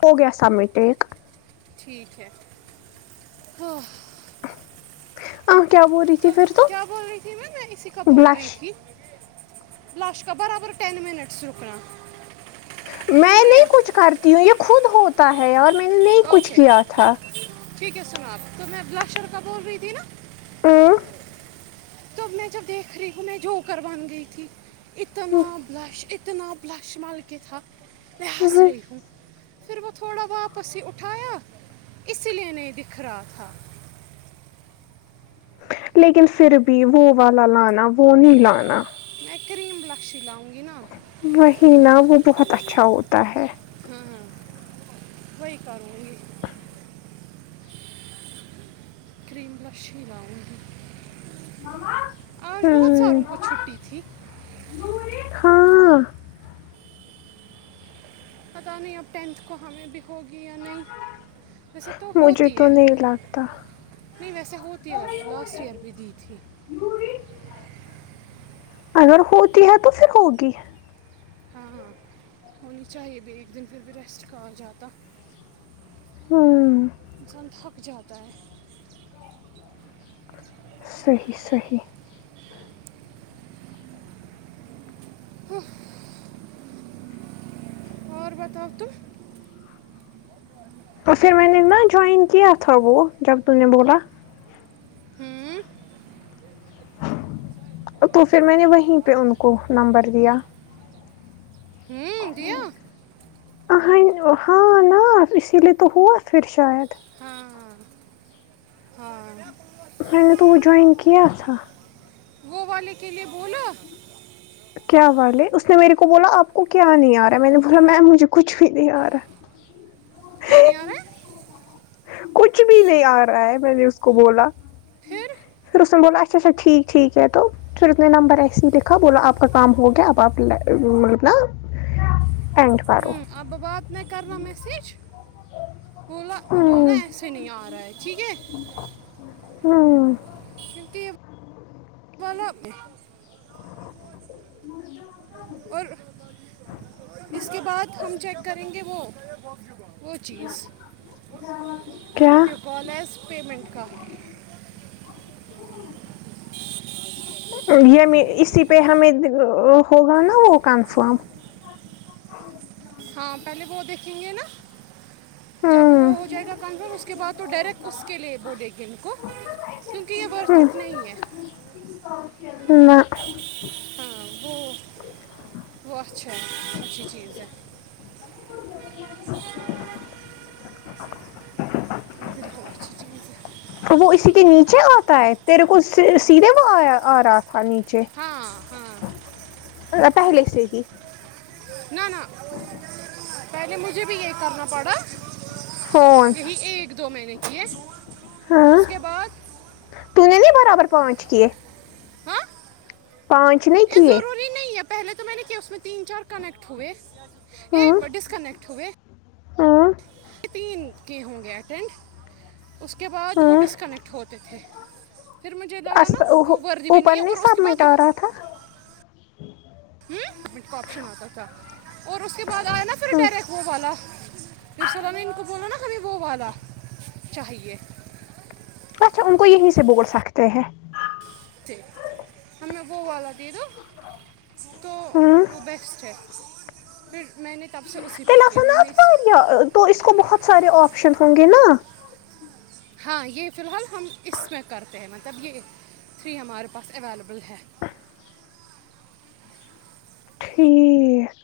ہو گیا سام میں ٹیک ٹھیک ہے ہاں ا تو کیا بول رہی تھی میںم میں اسی کا بول بلش رہی تھی لاسشک کا برابر ٹین منٹس رکنا سن میں رہی نہیں ہے کچھ کرتی ہوں یہ خود ہوتا ہے اور میں نے نہیں کچھ اوکے کیا تھا ٹھیک ہے سناحب تو میں بلاشر کا بول رہی تھی نا ہوں، توب میں جب دیکھ رہی ہوں میں جوکر بن گئی تھی اتنا بلاش تو نام بلاش ملکت میں ہسر ہوں پھر وہ تھوڑا واپس سے اٹھایا اسی لیے نہیں دکھ رہا تھا لیکن پھر بھی وہ والا لانا وہ نہیں لانا میں کریم بلاکشی لاؤں گی نا وہی نا وہ بہت اچھا ہوتا ہے کوئی کرو گ کریم بلاش ہی لاؤی آج بہت ہوں، ساروں کو چھٹی تھی ہاں پتا نہیں ہے پینٹ کو ہمیں بھی ہوگی یا نہیں ویسے تو مجھے ہوتی تو ہے نہیں لگتا نہیں ویسے ہوتی ہے لاسٹ ایئر بھی دی تھی اگر ہوتی ہے تو پھر ہوگی ہاں ہاں ہونی چاہیے بھی ایک دن پھر بھی ریسٹ کا آ جاتا ہاں انسان تھک جاتا ہے صحیح صیح ہ اور اور بتاؤ تو تو پھر میں نے ن جوائن کیا تھا وہ جب ت نے بولا ہوں تو پھر میں نے وہیں پہ ان کو نمبر دیا ہوں دیا یں ہاں نا اسی لیے تو ہوا پھر شاید ہاں ہاں میں نے تو وہ جوائن کی آا او والے کے لیے بولو کیا والے اس نے میرے کو بولا آپ کو کیا نہیں آ رہا ہے میں نے بولا میم مجھے کچھ بھی نہیں آ رہا ہے کیا یار ہے کچھ بھی نہیں آ رہا ہے میں نے اس کو بولا پھر پھر اس نے بولا اچھا اچھا ٹھیک ٹھیک ہے تو پھر ا نے نمبر ایسے ہی لکھا بولا آپ کا کام ہو گیا اب آپ مطل ن وں آ ب بات میں کروا میسیج بولا بولنا ہوں ہے ایسے نہیں آ رہا ہے ٹھیک ہے نہیں کیونک چلب میں اور اس کے بعد ہم چیک کریں گے وہ وہ چیز کیا what you call as payment کا اسی پہ ہمیں ہوگا نا وہ کنفرم ہاں پہلے وہ دیکھیں گے نا جب وہ ہوں ہو جائے گا کانفر اس کے بعد تو ڈائریکٹ اس کے لیے وہ دیکھیں ان کو کیونکہ یہ ورسٹ نہیں ہے نہ ہاں وہ وہ اچھا ہے اچھی چیز ہے اور بالکل اچھی چیز ہے وہ اسی کے نیچے آتا ہے تیرے کو سیدھے وہ آ رہا تھا نیچے ہاں ہاں پہلے سے ہی نہ نہ اوک پہلے مجھے بھی یہ کرنا پڑا فون یہی ایک دو مہ نے کیے اس کے بعد ت نے نہیں برابر پہنچ کی ہاں پانچچن یہ کی ضروری نہیں پہلے تو میں نے کیا اس میں تین چار کنیکٹ ہوئے یہ ہاں ڈسکنیکٹ ہوئے ہاں تین کے ہوں گے اٹینڈ اس کے بعد وہ ہاں ڈسکنیکٹ ہوتے تھے پھر مجھے لگا نا وہ وردی بھی نہیں ہے اور اس کے بعد ٹ کا آپشن ہوتا تھا اور اس کے بعد آیا نا پھر ہاں ڈائریکٹ وہ والا پھر سلام ان کو بولا نا کبھی وہ والا چاہیے اچھا ان کو یہیں سے بول سکتے ہیں تھے ہمیں وہ والا د دوو تو ہاں وہ بیسٹ ہے پھر میں نے تب سے اسی پہ تیلے کیا آا ن میں آت نے اس ویا تو اس کو بہت سارے آپشن ہوں گے نا ہاں یہ فی الحال ہم اس میں کرتے ہیں مطب تب یہ تھری ہمارے پاس اویلیبل ہے ٹھیک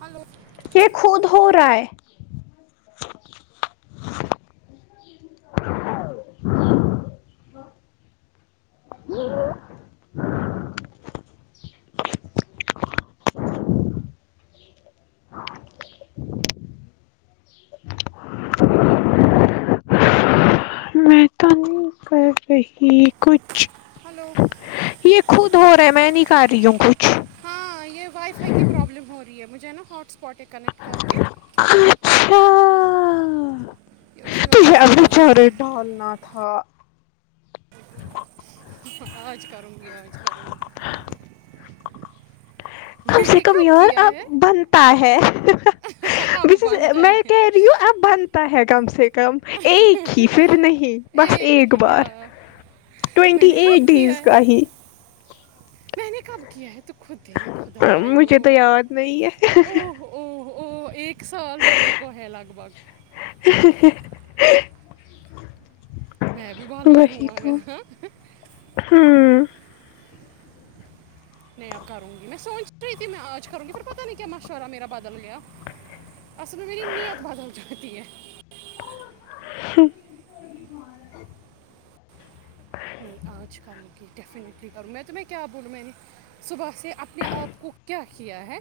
ہلو یہ خود ہو رہا ہے [inaudible] میںتانی پر صحی کچھ ہلو یہ خود ہو رہا ہے میں نہیں کر رہی ہوں کچھ ہاں یہ وائی فائی کی پرابلم ہو رہی ہے مجھے جو ہاٹس پاٹیں کنیکٹ کر کے یہ ہ اسی وجہ توھے سے اب بی ہو رہا چارے ڈالنا تھا آج کروں گی آج کروں گی کم میں سے نے کم کب یار کیا اب ہے بنتا ہے اب بنتا میں ہے کہہ رہی ہوں اب بنتا ہے کم سے کم ایک ہی پھر نہیں بس اے ایک کیا بار میں ٹینٹی نے ایٹ کب ڈیز کیا ہے کا ہی ج میں نے کب کیا ہے تو خودی مجھے تو خداو یاد نہیں او ہے ہو او ہو ا ایک ایک سال ہونے کو ہے لگ بھگ [inaudible] میں بھی بالو وہی ہووا گ تو ہوں نہیں اب کروں گی میں سوچ رہی تھی میں آج کروں گی پ پتا نہیں کیا مشورہ میرا بدل گیا اصل میں میری ات بدل جگتی ہے [inaudible] نہیں آج کروں گی ڈیفینٹلی کروں میں تمہ کیا بولوں میں نے صبح سے اپنے آپ کو کیا کیا ہے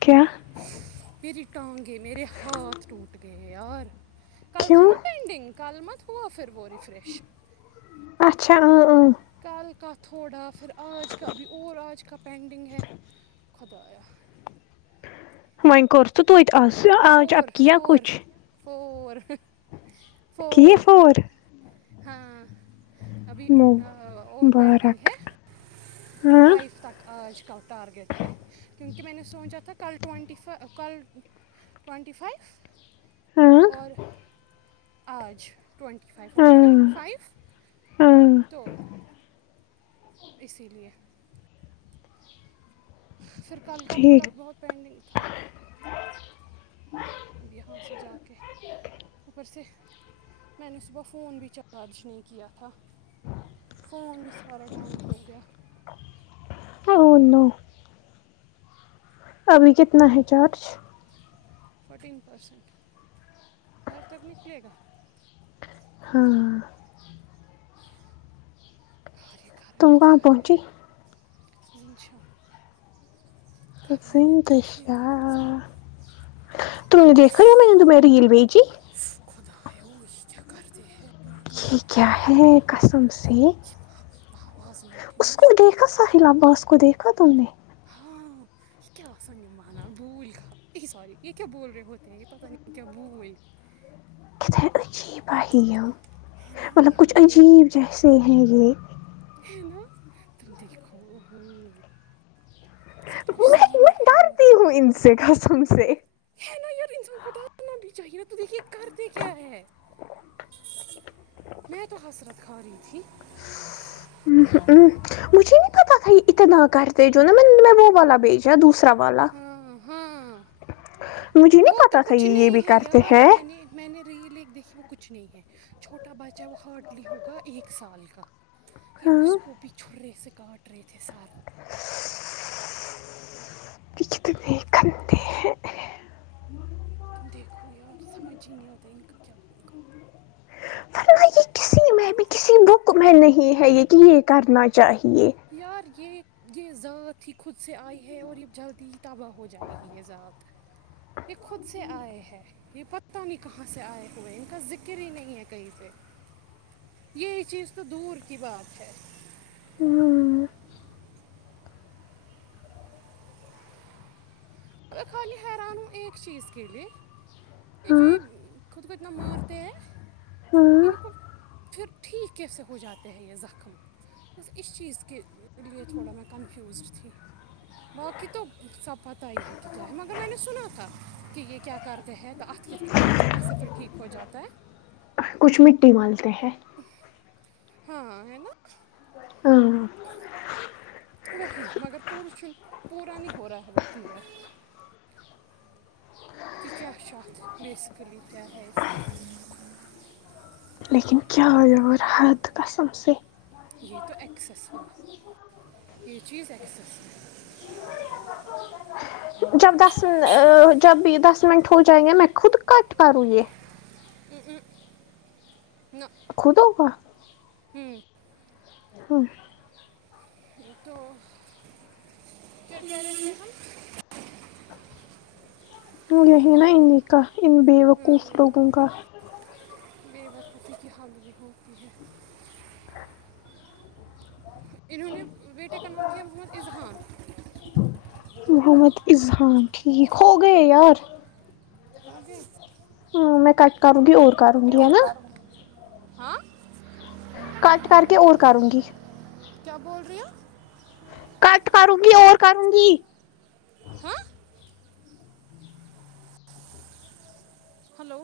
کیا میری ٹانگے میر ہاتھ ٹوٹ گئے یار کل تھا کیوں نا پینٹنگ کال مت ہوا پھر وہ ریفریش اچھا ا ہ کل کا تھوڑا پھر آج ک بھی اورور آج کل پینڈنگ ہے خدایا ون کر تو آج اب کیا کچھ اور کی فور ہاں ابھی اور پینٹنگ مبارک ہے ہاں فائیو تک آج کا ٹارگیٹ ہے کیونکہ میں نے سوچا تھا کل ٹوینٹی فائیو کل ٹوونٹی فائیف ہاں اور آج ٹوونٹی فائیو ہو گئے نا ہاں فائیو ہاں تو اسی لیے پھر کل کا تھوڑا ٹھیک بہت پینڈنگ تھا ہاں [inaudible] اب یہاں سے جا کے اوپر سے میں نے صبح فون بھی چارج نہیں کیا تھا فون بھی [unintelligible] سارا ڈاؤن ہو گیا [unintelligible] اور نو [unintelligible] ابھی کتنا ہے چارج فورٹین پرسنٹ گھر تک نکلے گا [unintelligible] ہاں اور یہ کار میں تم کیا کہاں ہے پہنچی [unintelligible] ونشا [unintelligible] ح سین دشیا [unintelligible] توم نے دیکھاا میں نے میر [unintelligible] تل بی جی [unintelligible] خدا ہو ہی کیا کرتے ہیں [unintelligible] یہ کیا ہے کسم یہ با- بآواز ناٹھن اس کو مشک دیکھا ہے ساحل اباس کو دیکھا تم نے ہاں یہ کیا آسانی بانا بول سوری یہ کیا بول رہے ہوتے ہیں یہ پت نہیں کیا بول [unintelligible] اچھی پاہی ہے نا [unintelligible] مطلب کچھ عجیب یہ جیسے ہیں یہ نا تدی کو ا گئی [unintelligible] سب کچھ میں صحیح م میں ہے ڈرتی ہوں مگر ان سے قسم سے ہے نا یار انسان کو ڈالنا بھی چاہیے تو [unintelligible] دیکھیے کرتے کیا ہے میں تو حسرت کھا رہی تھی ہ ہ ہ مجھے نہیں پتا تھا اتنا کرتے جو نا میں میں وہ والا بھیجا دوسرا والا ہاں ہاں مجھے نہیں وہ تو پتا تھا کچھ یہ یہ بھی نہیں ہے کرتے یار ہیں میں نے میں نے ریل ایک دیکھیے وہ کچھ نہیں ہے چھوٹا بچا ہے وہ ہارڈلی ہوگا ایک سال کا کہ اس ہاں کو بھی چھوڑ رہے سکے کٹ رہت ح سال [unintelligible] یہ کتنے گندے ہیں تم دیکھو یار سمجھ ہی نہیں آتا ان کا کیا ہوگا [unintelligible] فن یہ کسی میں بھی کسی بک میں نہیں ہے یہ کہ یہ کرنا چاہیے یار یہ یہ ذات ہی خود سے آئی ہے اور یہ جلدی ہی تباہ ہو جائے گی یہ ذات یہ خود سے آئے ہے یہ پتہ نہیں کہاں سے آئے ہوئے ان کا ذکر ہی نہیں ہے کہیں سے یہی چیز تو دور کی بات ہے ہاں میں خالی حیران ہوں ایک چیز کے لیے یہ جو ہاں یہ خود کو اتنا مارتے ہیں ہاں ان کو پھر ٹھیک کیسے ہو جاتے ہیں یہ زخم بس اس چیز کے لیے تھوڑا میں کنفیوزڈ تھی باقی تو سب پتہ ہی ہے کیا کہ کیا ہے مگر میں نے سنا تھا کہ یہ کیا کرتے ہیں توھ یہ کیسے پھر ٹھیک ہو جاتا ہے کچھ مٹی والی تے ہیں [unintelligible] ہاں ہاں ہ نا [unintelligible] ہاں وہی مگر پ پورا نہیں ہو رہا ہے وہ کلیئر [unintelligible] کہ کیا چ اھ بیسکلی کیا ہے لیکن کیا یور حد قسم سے یہ تو ایکسس ہوا یہ چیز ایکسس ہوا جب دس م جب بھی دس منٹ ہو جائیں گے میں خود کٹ کروں یہ ا ا ن [unintelligible] [inaudible] کھودو کا ہاں تو کیا رہ ہیں ہم یہی نا انیں کا ان بے وقوف لوگوں کا بیے وقوفی کی حالمی ہوتی ہے انہوں نے بیٹے کا نام کیا محمد اذہان محمد اذہان ٹھیک ہو گئے یار ہوگے ہ میں کٹ کروں گی اور کروں گی ہے پور نا کرو ہ کٹ کر کے اور کروں گی کیا بول رہی ہیں کٹ کروں گی اور کروں گی ہاں ہلو